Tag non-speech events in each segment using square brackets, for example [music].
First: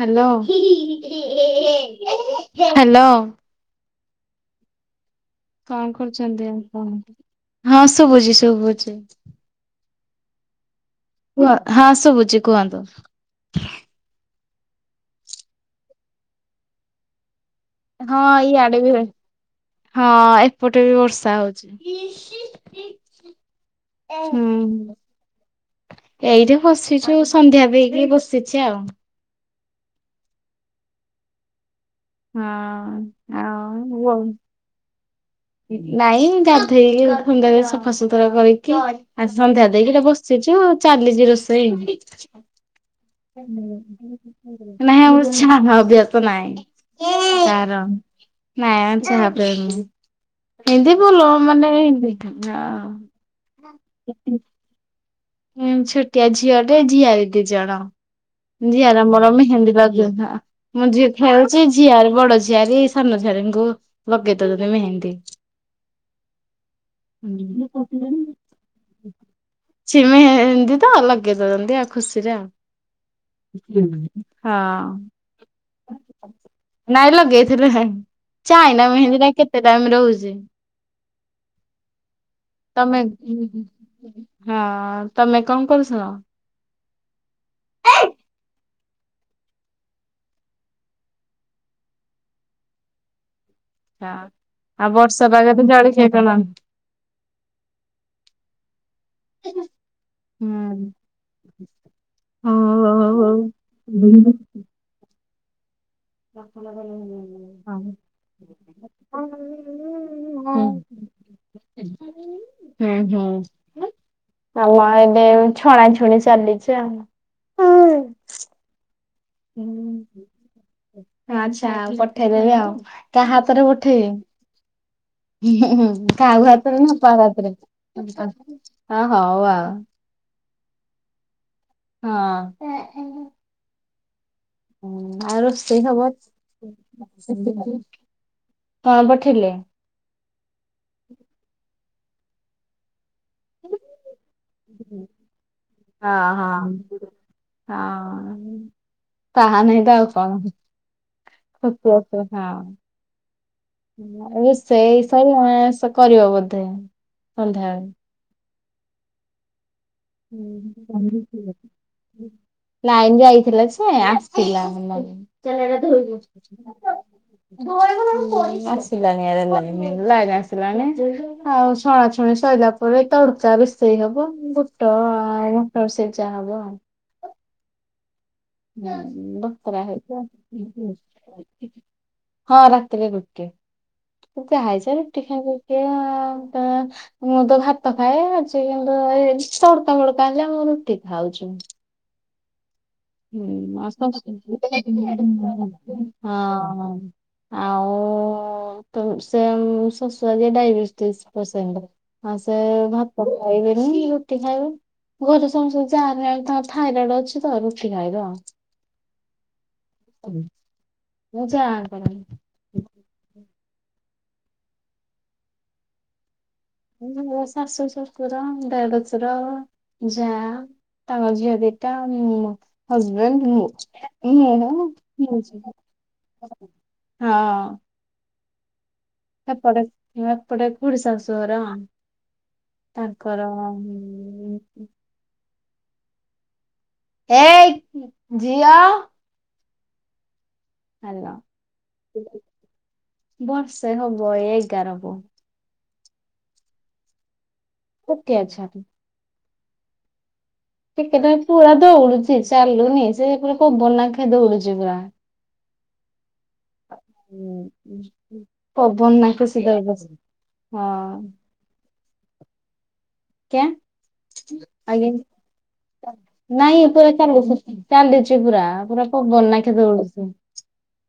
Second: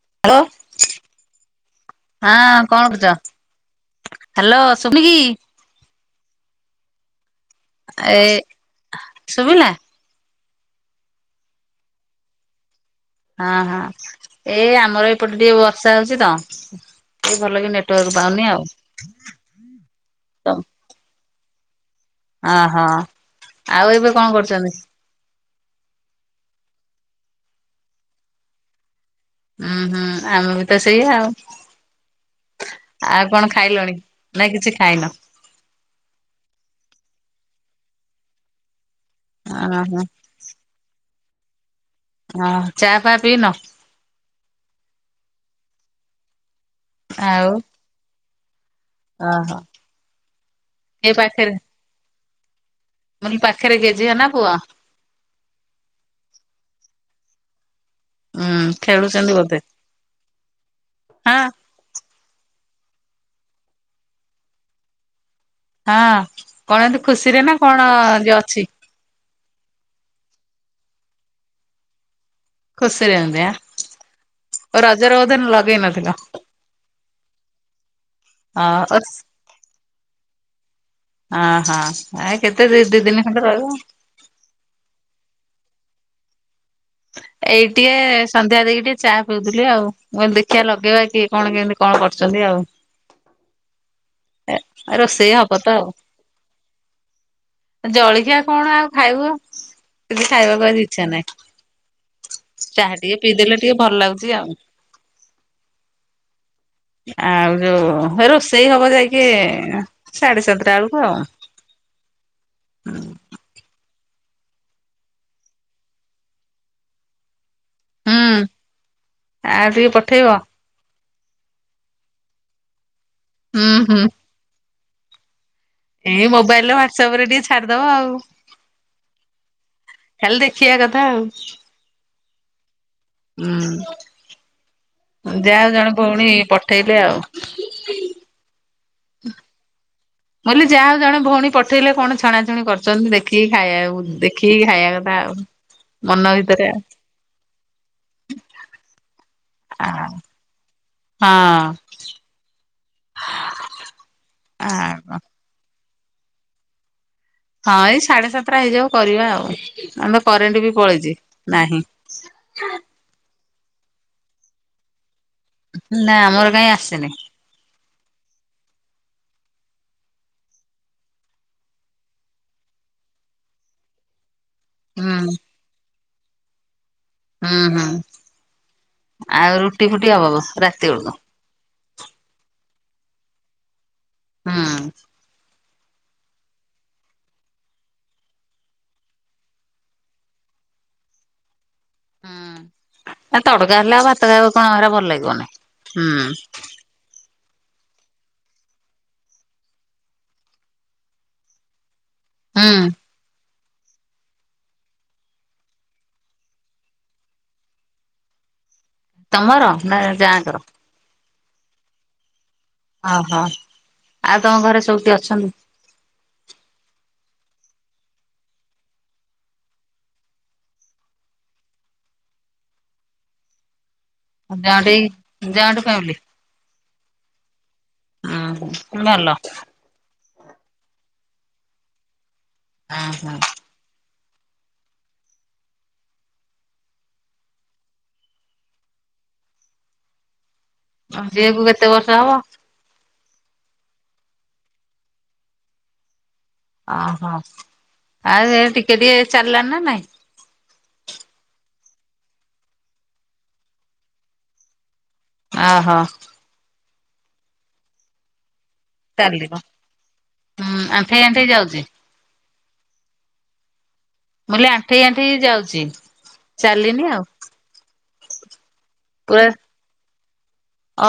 Hello hello hello. Hello ସୁବୁନିକି? କଣ କରୁଛନ୍ତି ଆପଣ ହଁ ଏ ଶୁଭୁଛି ଶୁଭୁଛି। ଶୁଭିଲା କୁହ ହଁ ଶୁଭୁଛି କୁହନ୍ତୁ। ହଁ ହଁ। ଏ ଆମର ଏପଟେ ଟିକେ ବର୍ଷା ହଉଛି ତ ଭଲ କି ନେଟୱାର୍କ ହଁ ପାଉନି ଆଉ। ଇଆଡେ ବି ହଁ ଏପଟେ ବି ବର୍ଷା ହଉଛି। ଓହୋ ଆଉ ଏବେ କଣ କରୁଛନ୍ତି? ହୁଁ ଏଇଠି ବସିଛୁ ସନ୍ଧ୍ୟା ଦେଇକି ବସିଛି ଆଉ। ହୁଁ ହୁଁ ଆମେ ବି ତ ସେଇଆ ଆଉ। ହଁ। ଆଉ କଣ ଖାଇଲଣି ଆଉ ନାଇ କିଛି ଖାଇନ? ନାଇଁ ଗାଧେଇକି ଥଣ୍ଡାରେ ସଫାସତୁରା କରିକି ଆ ସନ୍ଧ୍ୟା ଓହୋ ଦେଇକିତ ବସିଛୁ ଆଉ ଚାଲିଛି ରୋଷେଇ। ହଁ ଚା ଫା ପିଇନ ନାଇଁ ଆମର ଛା ଅଭ୍ୟାସ ନାହିଁ। ଆଉ। ତାର ନାଇଁ ଚାହା ଓହୋ ପୀଉନୁ ହେନ୍ତି ଭଲ ମାନେ ହେନ୍ତି ହଁ। ମ ପାଖରେ କିଏ ଝିଅ ନା ପୁଅ? ଛୋଟିଆ ଝିଅଟେ ଝିଆରି ଦି ଜଣ। ହୁଁ ଝିଅର ମୋର୍ ଖେଳୁଛନ୍ତି ବୋଧେ ମେହେନ୍ଦୀ ଲଗେ ବା ମୁଁ ଝିଅ ହଁ ଖେଳୁଛି ମୋ ଝିଆରୀ ବଡ଼ ଝିଆରି ସାନ ଝିଆରୀଙ୍କୁ ଲଗେଇ ଦେଉଛନ୍ତି ମେହେନ୍ଦୀ। ହଁ କଣ ଏନ୍ତୀ ଖୁସିରେ ନା କଣ ଯଉ ଅଛି? ଛିମି ମେହେନ୍ଦି ତ ଲଗେଇଦେଉଛନ୍ତି ଆଉ ଖୁସି ହଁ। ଖୁସିରେ ଏମିତି ଆଁ? ରଜରେ ବୋଧେ ଲଗେଇ ନଥିଲ ନାଇଁ ଲଗେଇଥିଲେ ଚାଇଁନା ହଁ ମେହେନ୍ଦୀଟା କେତେ ଟାଇମ ରହୁଛି। ଅହ ଏ କେତେ ଦି ଦିନ ଖଣ୍ଡେ ତମେ ରହିବ। ହଁ ତମେ କଣ କରୁଛ? ଏଇ ଟିକେ ସନ୍ଧ୍ୟା ଦେଇକି ଟିକେ ଚା ପିଉଥିଲି ଆଉ ଦେଖିବା ଲଗେଇବା କିଏ କଣ କେମିତି କଣ କରୁଛନ୍ତି? ଆଉ। ଆଉ ଵର୍ଷା ରୋଷେଇ ହବ ତ ପାଗରେ ଆଉ ଜଳଖିଆ କଣ? ଜଳଖିଆ କଣ ଆଉ ଖାଇବୁ। କିଛି ଖାଇବାକୁ ଆଜି ହୁଁ ଇଛା ନାହିଁ। ଚାହା ଟିକେ ହୁଁ। ପିଇଦେଲେ ଟିକେ ଭଲ ହୁଁ। ଲାଗୁଛି ଆଉ। ଆଉ ଆମ ଯୋଉ ରୋଷେଇ ହବ ଯାଇକି ସାଢେ ସାତଟା ବେଳକୁ ଆଉ। ହୁଁ ହୁଁ। ଆମ ଏବେ ଛଣାଛୁଣି ଚାଲିଛି ଆଉ। ହୁଁ ଆଉ ଟିକେ ପଠେଇବ। ଆଚ୍ଛା ଆଉ ପଠେଇଦେବି ଆଉ କାହା ହାତରେ ହୁଁ ହୁଁ ପଠେଇବି। ଁ ଏଇ କାଉ ମୋବାଇଲରେ ହାତରେ ନା ହ୍ୱାଟସଆପ ପା ରେ ଟିକେ ହାତରେ ଛାଡିଦବ ଆଉ ହଁ ହଉ ଆଉ। ଖାଲି ଦେଖିବା କଥା ଆଉ। ହଁ। ହୁଁ। ହ ଆଉ ଯାହା ହଉ ରୋଷେଇ ଜଣେ ଭଉଣୀ ପଠେଇଲେ ଆଉ। ଖବର। ହଁ ପଠେଇଲେ। ବ ଯାହାଉଣ ଭଉଣୀ ପଠେଇଲେ କଣ ଛଣାଛୁଣି କରୁଛନ୍ତି ଦେଖି ଦେଖିକି ଖାଇବା ଦେଖିକି ଖାଇବା କଥା ଆଉ ହଁ ମନ ଭିତରେ ଆଉ। ହଁ। ହଁ। ତାହା ନହି ଆଉ ଦଉ କଣୁ ହଁ। ଅୁ ହଁ। ଏ ଆ ସେଇ ହଁ ସବୁେ କରିବ ବୋଧେ ହଁ ସନ୍ଧ୍ୟାବେଳେ। ଏଇ ସାଢ଼େ ସାତଟା ହେଇଯାଉ କରିବା ଆଉ ଆମର ତ କରେଣ୍ଟ ବି ପଳେଇଛି। ନାହିଁ ଲାଇନ ଯାଇଥିଲା। ସେ ଆସିଥିଲାଲା ନା ଆମର କାହିଁ ଆସିନି ଧୋଇ ଆ। ଆସିଲାଣି ଆରେ ଲାଇ ଲାଇନ ଆସିଲାଣି ଆଉ ଶଛୁଣାଛୁଣି ସରିଲା ପରେ। ତଳୁକୁ ଚା ରଷେଇ ହବ ଗୋଟ ହୁଁ। ଗୋଟ ରୋଷେଇ ଚା ହବ ଆ ହଁ ହଁ। ହୁଁ ବଖର ହେ ରାତି ବେଳକୁ ହଁ ରାତିରେ ଗୋଟିଏ ହୁଁ ଏତେ ହୁଁ। ହାଇଜା ରୁଟି ଖାଇକି ଅଁ ମୁଁ ତ ଭାତ ଖାଏ ଆଜି କିନ୍ତୁ ଏ ତଡ଼କା ଫଡ଼କା ହେଲେ ଆମ ରୁଟି ଖାଉଛୁ। ହଁ ହୁଁ ଭଲ ଲାଗିବନି [unintelligible] ହୁଁ ହଁ ଆଉ ସେ ଶଶୁରଆ ଡାଇବେଟିସ୍ ପସେଣ୍ଟ୍ ଆ ସେ ହୁଁ। ଭାତ। କହିବନି ରୁଟି ଖାଇବେ ଘରେ ସମସ୍ତଙ୍କୁ ଯାହା ତାଙ୍କ ଥାଇରଏଡ଼ ଅଛି ତ ରୁଟି। ଛିିକାଇଦ। ତମର ନା ଜାଆ ଙ୍କ ର। ମୋ ଜାଆ ପାଇଁ। ଓହୋ ଆଉ ତମ ଘରେ ସବୁଠି ଅଛନ୍ତି। ହ ଶାଶୁ ଶଶୁର ଦେଢ଼ଶୁର। ଯାଆ ତାଙ୍କ ଝିଅ ଦିଟା ମୋ ହଜବେଣ୍ଡ ମୁଁ। ମୁଁ ଜଏଣ୍ଟ ମୁଁ ହେଇକି ଯିବି ଜଏଣ୍ଟ୍ ଫାମିଲି। ହଁ ଓୋ ଏପଟ ଏପଟ ଖୁଡ଼ି ସାଶୁଘର। ତାଙ୍କର ହଁ। ଏକ ଝିଅ। ଆ ହାଲୋ ଝିଅଗୁ କେତେ ବର୍ଷ ହବ ବର୍ଷେ ହବ ଏଗାର ହବ। ଓହୋ ଛୋଟିଆ ଆଉ ଛୁଆଟେ ଟିକେ ଟିକେ ଚାଲିଲଣି ନା ନାଇଁ। ଟିକେ ଟ ପୁରା ଦଉଡୁଛି ଚାଲୁନି ସେ ପୁରା ପବନ ନାଖେ ଦୌଉଡୁଛି ପୁରା। ଆ ହୋ ହୁଁ। ପବନ ନା ଚାଲିବ ସିଧା ହଁ ହୁଁ ଆଣ୍ଠେଇ ଆଣ୍ଠେଇ ଯାଉଚି କି ମୁଁ କହିଲି ଆଣ୍ଠେଇ ଆଞ ଆଣ୍ଠେଇ ଯାଉଚି। ନାଇଁ ଚାଲିନି ପୁରା ଆଉ ଚାଲୁ ଚାଲିଛି ପୁରା। ପବନ ପୁରା ନାଖେ ଦୌଡୁଛି।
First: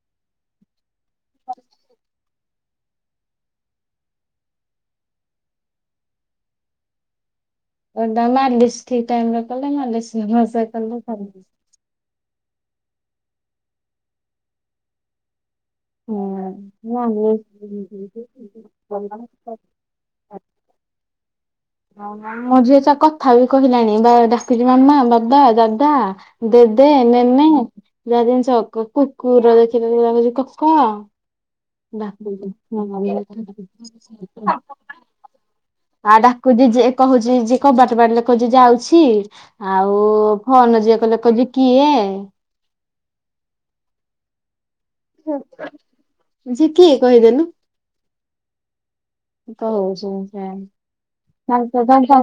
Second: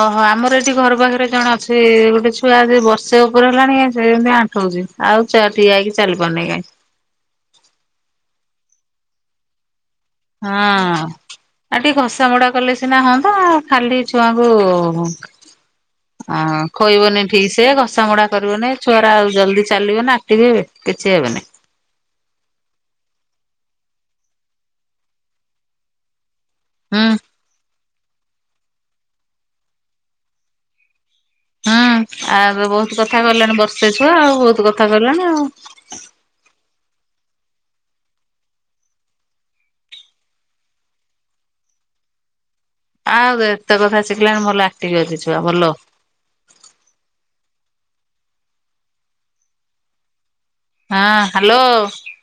ଓହୋ ଆମର ଏଠି ଘର ପାଖରେ ଜଣେ ଅଛି ଗୋଟେ ଛୁ ଛୁଆ ଯ ବର୍ଷେ ଉପରେ ହେଲାଣି କାଇଁ ସେମିତି ଆଣ୍ଠଉଚି ଆଉ ଛ ଠିଆ ହେଇକି ଚାଲି ପାରୁନି କାଇଁ। ଅଁ ଦାମାଡ ଡିଷ୍ଠିକ ଟାଇମରେ କଲେ ନା ଡିସ୍ ହଁ ଆଉ ଟିକେ ଘଷା ମୋଡା କଲେ ସିନା ହଅନ୍ତା ଖାଲି ଛୁଆଙ୍କୁ ଆ ହଁ। ଖୋଇବନି ଠିକ ସେ ଘଷା ମୋଡ଼ା କରିବନି ଛୁଆରା ଆଉ ଜଲଦି ଚାଲିବ ନା ଆକ୍ଟିଭ ହେବେ। କିଛି ହେବେନି। ଆଉ ମୋ ଚ କଥା ବି କହିଲାଣି ବା ଡାକୁଚି ମାମା ବାବା ଦାଦା। ଦେଦେ ହୁଁ ନେନେ ଯାହା ଜିନିଷ କୁ କୁକୁର ଦେଖିଲ ଡାକୁଚି କକ। [inaudible] ହୁଁ ଆ ଡାକୁଚି ବହୁତ କଥା କହିଲାଣି ବର୍ଷେ ଛୁଆ ଆଉ ବହୁତ କଥା କହିଲାଣି [unintelligible] ଆଉ। ଆଁ ଡାକୁଚି ଯିଏ କୋହୁଚି ଯି ଯିଏ କବାଟ ବାଡେଇଲେ କୋହୁଚି ଯାଉଛି ଆଉ ଫୋନ ଯିଏ କଲେ କୋହୁଚି କିଏ। [inaudible] ଆଉ ଏତେ କଥା ଶିଖିଲାଣି ମଲା ଝିଅ କିଏ କହିଦେନୁ। କଁ ହୋଉଛି ସେ। ହଁ ହ୍ୟାଲୋ। [unintelligible]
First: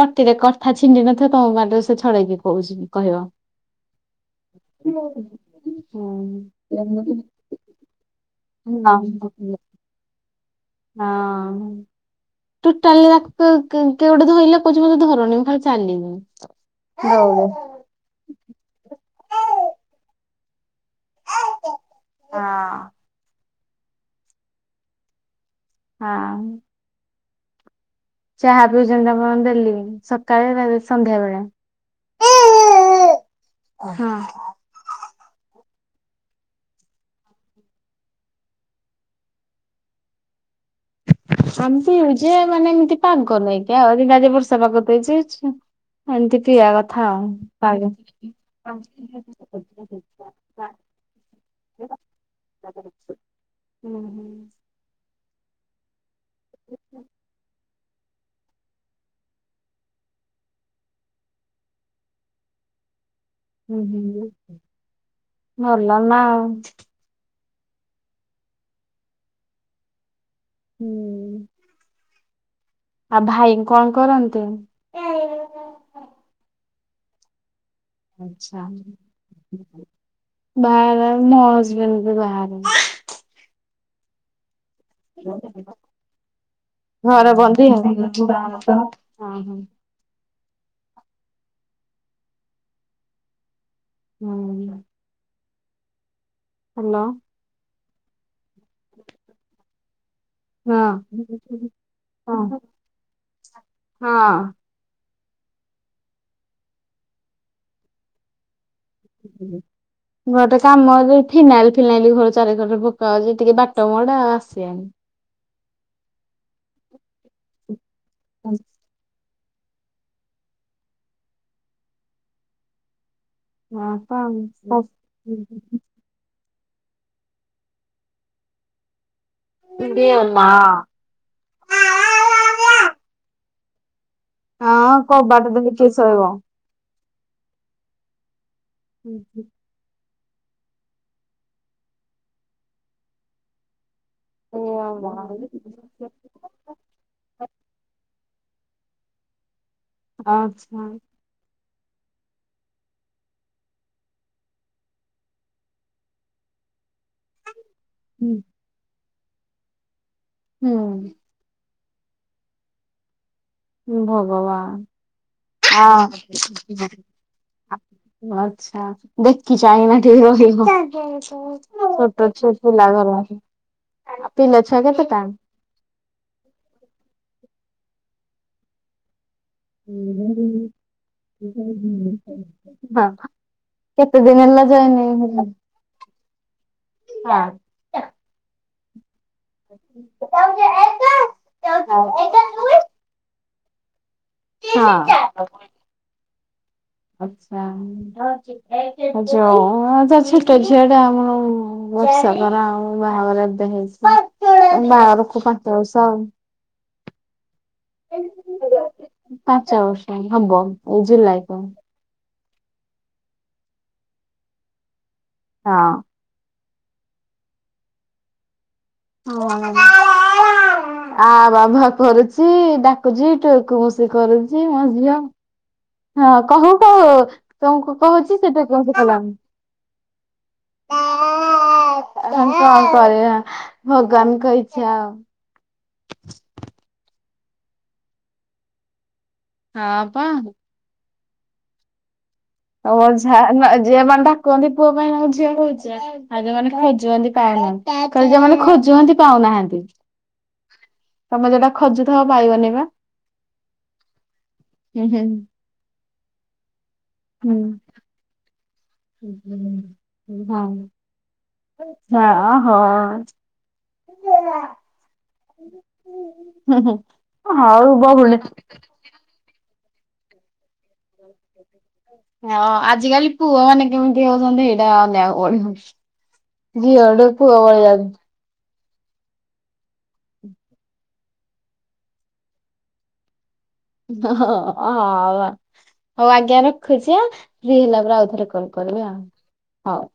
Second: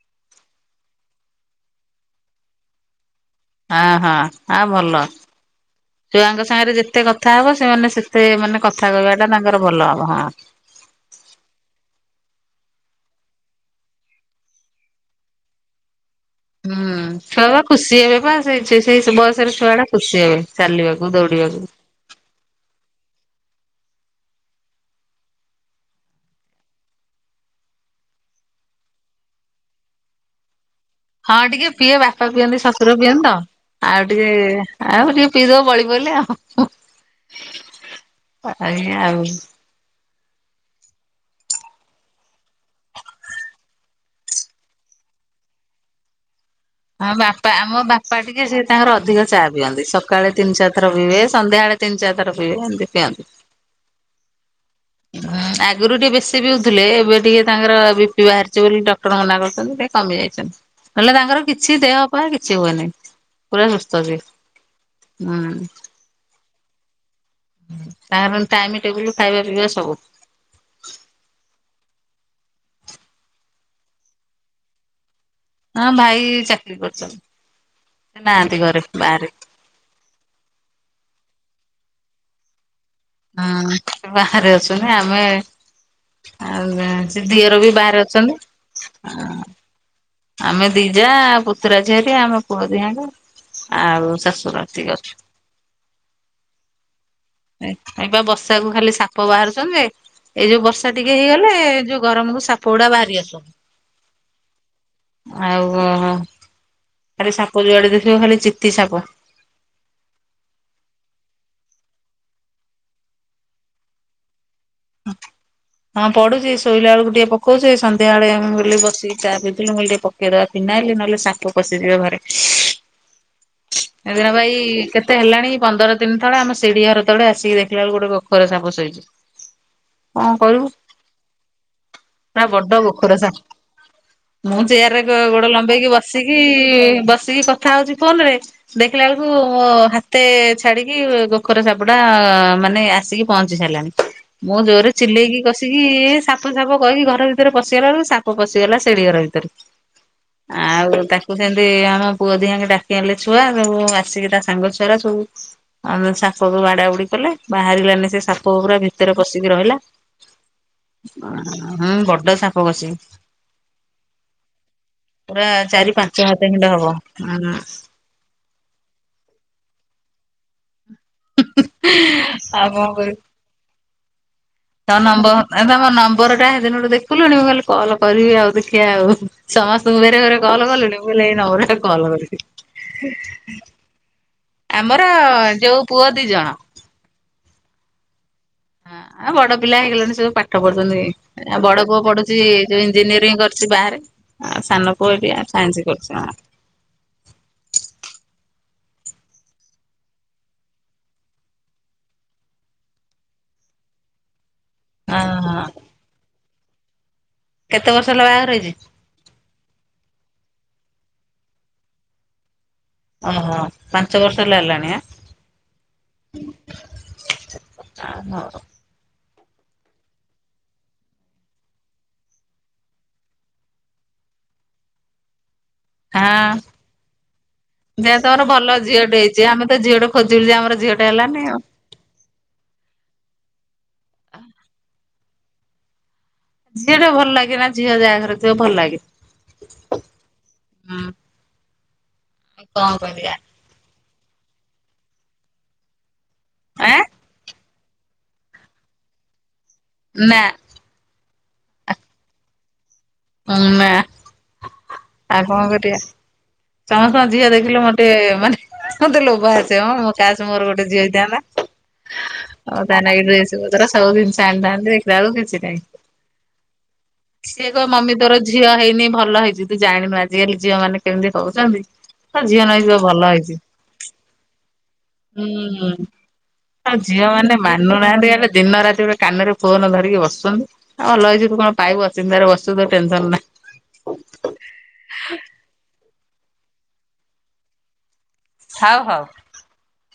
ପାଟିରେ କଥା ଛିଣ୍ଡି ନଥିବ ତମ ପାଟିରୁ ସେ ଛଡ଼େଇକି କୋହୁଛି କହିବ। ଆହଁ ଆଁ ଭଲ। ଛୁଆଙ୍କ ହଁ। ସାଙ୍ଗରେ ଯେତେ କଥା ହବ ସେମାନେ ସେତେ ମାନେ କଥା କହିବା ଟା ତାଙ୍କର ଭଲ ହବ ହିଁ। ହିଁ। ଟୁଟାଲି ତାକୁ କୁ କି କିଏ ଗୋଟେ ଧଇଲେ କୋହୁଚି ମତେ ଧରନି ମୁଁ ଖାଲି ଚାଲିବି। ହୁଁ ଛୁଆ ଦୌଡେ ପା ଖୁସି ହେବେ ପା ସେଇ ସେଇ ସେଇ ବୟସରେ ଛୁଆ ଗୁଡା ଖୁସି ହେବେ। ଚାଲିବାକୁ ଦୌଡିବାକୁ। ହଁ ହଁ। ଚାହା ପିଉଛନ୍ତି ଆପଣ ଡେଲି ସକାଳେ ରା ସ୍ ହଁ ଟିକେ ପିଏ ବାପା ପିଅନ୍ତି ଶଶୁର ପିଅନ୍ତି ତ ଆଉ ଟିକେ ଆଉ ମୁଁ ଟିକେ ପିଇ ଦୋଉ ବଳିିପଡିଲେ ଆଉ ଆଉ ଏଇଆ ଆଉ। [inaudible] ଆମେ ପିଉ ଯେ ମାନେ ଏମିତି ପାଗ ନାଇଁକି ଆଉ ଜିନ୍ତି ଆଜି ବର୍ଷା ପାଗ ଦେଇଛି ଛ [unintelligible] ଆମ ବାପା ଆମ ବାପା ଟିକେ ସେ ତାଙ୍କର ଅଧିକ ଚାହା ପିଅନ୍ତି ସକାଳେ ତିନି ଚାରି ଥର ପିଇବେ ସନ୍ ନ୍ଧ୍ୟା ବେଳେ ତିନି ଚାରି ଥର ପଇବେ ଏମିତି ପିଆନ୍ତି। ଉହୁଁ। ଅଁ ଆଗରୁ ଟିକେ ବେଶୀ ପିଉଥିଲେ ଏବେ ଟିକେ ତାଙ୍କର ବିପି ବାହାରିଛି ବୋଲି ଡକ୍ଟର ମନା କରୁଛନ୍ତି ଟିକେ କମି ଯାଇଛି ତା ହେଲେ ତାଙ୍କର କିଛି ଦେହ ପା କିଛି ହୁଏନି। ପୁରା ହୁଁ ସୁସ୍ଥ ବି ହୁଁ ହୁଁ। ଭଲ ନା ଆଉ ତାପରେ ଟାଇମ ଟେବୁଲୁ ଖାଇବା ପିଇବା ସବୁ। ହୁଁ। ଆଉ ଭାଇ କଁ କରନ୍ତି ଖେଳିବି। ହଁ ଭାଇ ଚାକିରି କରିଚନ୍ତି। ଆଚ୍ଛା ବାହାରେ ମୋ ହଜବେଣ୍ଡ୍ ବି ବାହାରେ ହଁ ବାହାରେ ଅଛୁ ନା ଆମେ ଆଉ ଗାଁ ସେ ଘର ଦିଅର ବନ୍ଦୀ ବି ଆଉ ହଁ ବାହାରେ ହଁ ଅଛନ୍ତି ଆ ହଁ ହ୍ୟାଲୋ ଆମେ ଦି ଜାଆ ପୁତୁରା ଝିଆରି ଆଉ ମୋ ପୁଅ ଦିହାଙ୍କ ଆଉ ଶାଶୁର ଏତିକି ଅଛୁ। ହାଲୋ। ଏ ଏଇ ପା ବର୍ଷା କୁ ଖାଲି ସାପ ବାହାରୁଛନ୍ତି। ଏଇ ଯୋଉ ହଁ ବର୍ଷା ଟିକେ ହେଇଗଲେ ଏ ଯୋଉ ଗରମକୁ ହଁ ସାପ ଗୁଡା ବାହାରି ଆସୁଛନ୍ତି। ହଁ। ଆଉ ଖାଲି ସାପ ଯୁଆଡେ ଦେଖିବ ଖାଲି ଚି ଗୋଟେ କାମଦେ ଫିନାଇଲି ଫିନାଇଲି ଘର ଚାରିକର ପୋକା ହଉଚି ଟିକେ ବାଟ ମୁଁହଁଟା ଆସିବେନି। ହଁ ପଡୁଚି ଶୋଇଲା ବେଳକୁ ଟିକେ ପକଉଚି ସନ୍ଧ୍ୟା ବେଳେ ମୁଁ ବୋଲି ବସିିକି ଚା ପିଉଝଥିଲି ମୁଁ କହିଲି ଟିକେ ପକେଇଦବା ଫିନାଇଲି ନହେଲେ ସାପ ପଶିଯିବ ଘରେ। ମା ଏ ଦିନ ପା ଏଇ କେତେ ହେଲାଣି ପନ୍ଦର ଦିନ ତଳେ ଆମ ସିଡି ଘର ତଳେ ଆସିକି ଦେଖିଲା ବେଳକୁ ଗୋଟେ ଗୋଖର ସାପ ଶୋଇଚି। କଣ କରିବୁ ପୁରା ବଡ ଗୋଖର ସାପ। ମୁଁ ହଁ ଚେୟାରରେ କବାଟ ଗୋ-ଗୋଡ ଦେଇ ଲମ୍ବେଇକି କିଏ ଶୋଇବ? ବସିକି ବସିକି କଥା ହୋଉଚି ଫୋନରେ। ଦେଖିଲା ବେଳକୁ ମୋ ହା ତେ ଛାଡିକି ଗୋଖର ସାପଟା ମାନେ ଆସିକି ପହଞ୍ଚି ସାଇଲାଣି। ମୁଁ ଜୋରେ ଚିଲେଇକି କଷିକି ସାପ ସାପ କହିକି ଘର ଭିତରେ ପଶିଗଲା ବେଳକୁ ସାପ ପସିଗଲା ସେଡିଘର ଭିତରେ। ଆଚ୍ଛା। ସେ ଆମ ପୁଅ ଦିହାଙ୍କେ ଡାକି ଆଣିଲେ ଛୁଆ ସବୁ ଆସିକି ତା ସାଙ୍ଗ ଛୁଆରା ସବୁ [unintelligible] ସାପକୁ ବାଡା ବୁଡି କଲେ ବାହାରିଲାନି ସେ ସାପ ପୁରା ଭିତରେ ପଶିକି ରହିଲା। ହୁଁ। ହଁ ବଡ ସାପ କସିକି। ଉଁ ପୁରା ଭଗବାନ ଚାରି ପାଞ୍ଚ ଅଂ ହାତ ଖଣ୍ଡେ ହବ। [inaudible] ଆଚ୍ଛା ଦେଖି ଚାହିଁନା ଟିକେ ରହିବ। ଛୋଟ ଛୁ ପିଲା ଘର। ପିଲା ଛୁଆ ତୋ କେତେଟା? ନମ୍ବର ତମ ନମ୍ବରଟା ହେଦିନଠୁ ଦେଖିଲୁଣି ମୁଁ କହଲି କଲ କରିବି ଆଉ ଦେଖିଆ ଆଉ। ସମସ୍ତଙ୍କୁ ଭେରେ ଭେରେ କଲ୍ କଲିଣି। ମୁଁ କହିଲି ଏଇ ନମ୍ବରଟା କଲ୍ ହଁ କରିବି। କେତେ ଦିନ ହେଲା ଜଏନିଂ ଆମର ଯୋଉ ପୁଅ ଦି ଜଣ। ହଁ। ହଁ ଆ ବଡ ପିଲା ହେଇଗଲେଣି ସବୁ ଯୋଉ ପାଠ ପଢୁଚନ୍ତି ଆଉ ବଡ ପୁଅ ପଢୁଚି ଯୋଉ ଇଞ୍ଜିନିୟରିଂ କର୍ ସିଏ ବାହାରେ ଆ ସାନ ପୁଅ ଏଠି ବି ଆ ସାଇନ୍ସ କରୁଚି ହଁ। ଆଚ୍ଛା ଯୋଉ ଯା ଛଟ ଝିଆ ଟା ଆମର ବର୍ଷକର ଆଉ ବାହାଘର ଏବେ ହେଇଚି। ବାହାଘରକୁ ପାଞ୍ଚ ବର୍ଷ ଆଉ। କେତେ ବର୍ଷ ହେଲା ବାହାଘର ହେଇଛି? ପାଞ୍ଚ ବର୍ଷ ହବ ଏଇ ଜୁଲାଇ କୁ। ଓହୋ ପାଞ୍ଚ ବର୍ଷ ହେଲା ହେଲାଣିଆ ଆଁ। ହଁ। ଆ ହୋଉ। ହଁ। ଆ ବାବାଃ କରୁଚି ଡାକୁଚି ଟୁଉକୁ ମୁଷି କରୁଚି ମୋ ଝିଅ। ହଁ କୋହୁ କୋହୁ ତମକୁ ଯାହା କୋହୁଚି ତମର ସେଟା ଭଲ କଣ ପାଇଁ ଝିଅଟେ କଲଣି। ହେଇଛି ଆମେ ତ ଝିଅଟେ ଖୋଜିଲୁ ଯେ ଆମର ଝିଅଟେ ହେଲାନି ଆଉ କଣ କରିବା। ଭଗବାନଙ୍କ ଇଚ୍ଛା ଆଉ। ଝିଅଟା ଭଲ ଲାଗେ ନା ଝିଅ ଯାହାଘରେ ଥିବ ଭଲ ଲାଗେ। ହଁ ପା। ହୁଁ। କଣ ଓ ହୋ କରିବା ଝା ନା ଝିଏ ମାନେ ତ କୁହନ୍ତି ପୁଅ ପାଇଁ ଆଉ ଝିଅ ହୋଉଚି। ଆଉ ଯୋଉମାନେ ଆଁ ଖୋଜୁଚନ୍ତି ପାଉନାହାନ୍ତି କହିଲ ଯୋଉମାନେ ଖୋଜୁହନ୍ତି ପାଉନାହାନ୍ତି। ନାଁ। ତମେ ଯୋଉଟା ଖୋଜୁଥବ ପାଇବନି ପା। ଉଁ ମା ଆଉ କଣ କରିବା। ସମସ୍ତଙ୍କ ଝିଅ ହୁଁ ଦେଖିଲେ ମୋତେ ମାନେ [unintelligible] ମତେ ଲୋଭ ଆସେମ। ମୋ କାସ୍ ହଁ ମୋର ଗୋଟେ ଝିଅ ହେଇଥାନ୍ତା। ହଁ ଆଉ ତାନାଗି ହଁ। ଡ୍ରେସ ପତର ସବୁଜିନିଷ ଆଣିଥାନ୍ତି ଦେଖିଲା ବେଳକୁ କିଛି ନାହିଁ। ହୁଁ ହୁଁ। ସିଏ କହ ମମି ତୋର ଝିଅ ହେଇନି ଭଲ ହେଇଚି ତୁ ଜାଣିନୁ ଆଜିକାଲି ଝିଅ ମାନେ କେମିତି ହୋଉଚନ୍ତି। ଆ ଝିଅ ହଁ ନହେଇଚି ତୋ ଆଜିକାଲି ଭଲ ହେଇଚି ପୁଅ ମାନେ କେମିତି ହଉଛନ୍ତି ଏଇଟା ଅନେଇବାକୁ ଉଁ ପଡିବ। ହୁଁ ଆ ଝିଅଠୁ ଝିଅ ପୁଅ ମାନେ ଭଳି ଯାଉଛନ୍ତି ମାନୁନାହାନ୍ତି ଖାଲି ଦିନ ରାତି ସେଟେ କାନରେ ଫୋନ ଧରିକି ବସୁଛନ୍ତି ଆଉ ହୋ ଭଲହେଇଛି ତୁ କଣ ପାଇବୁ ଅଚିନ୍ତା ରେ ବସୁ ତ ଟେନସନ ନାହିଁ। ଓ ହଁ ହଁ ହଉ ଆଜ୍ଞା ରଖୁଛି ଆଁ ଫ୍ରି ହେଲା ପରେ ଆଉ ଲେ କଲ୍ ହଉ କରିବି ହଉ। ଆଉ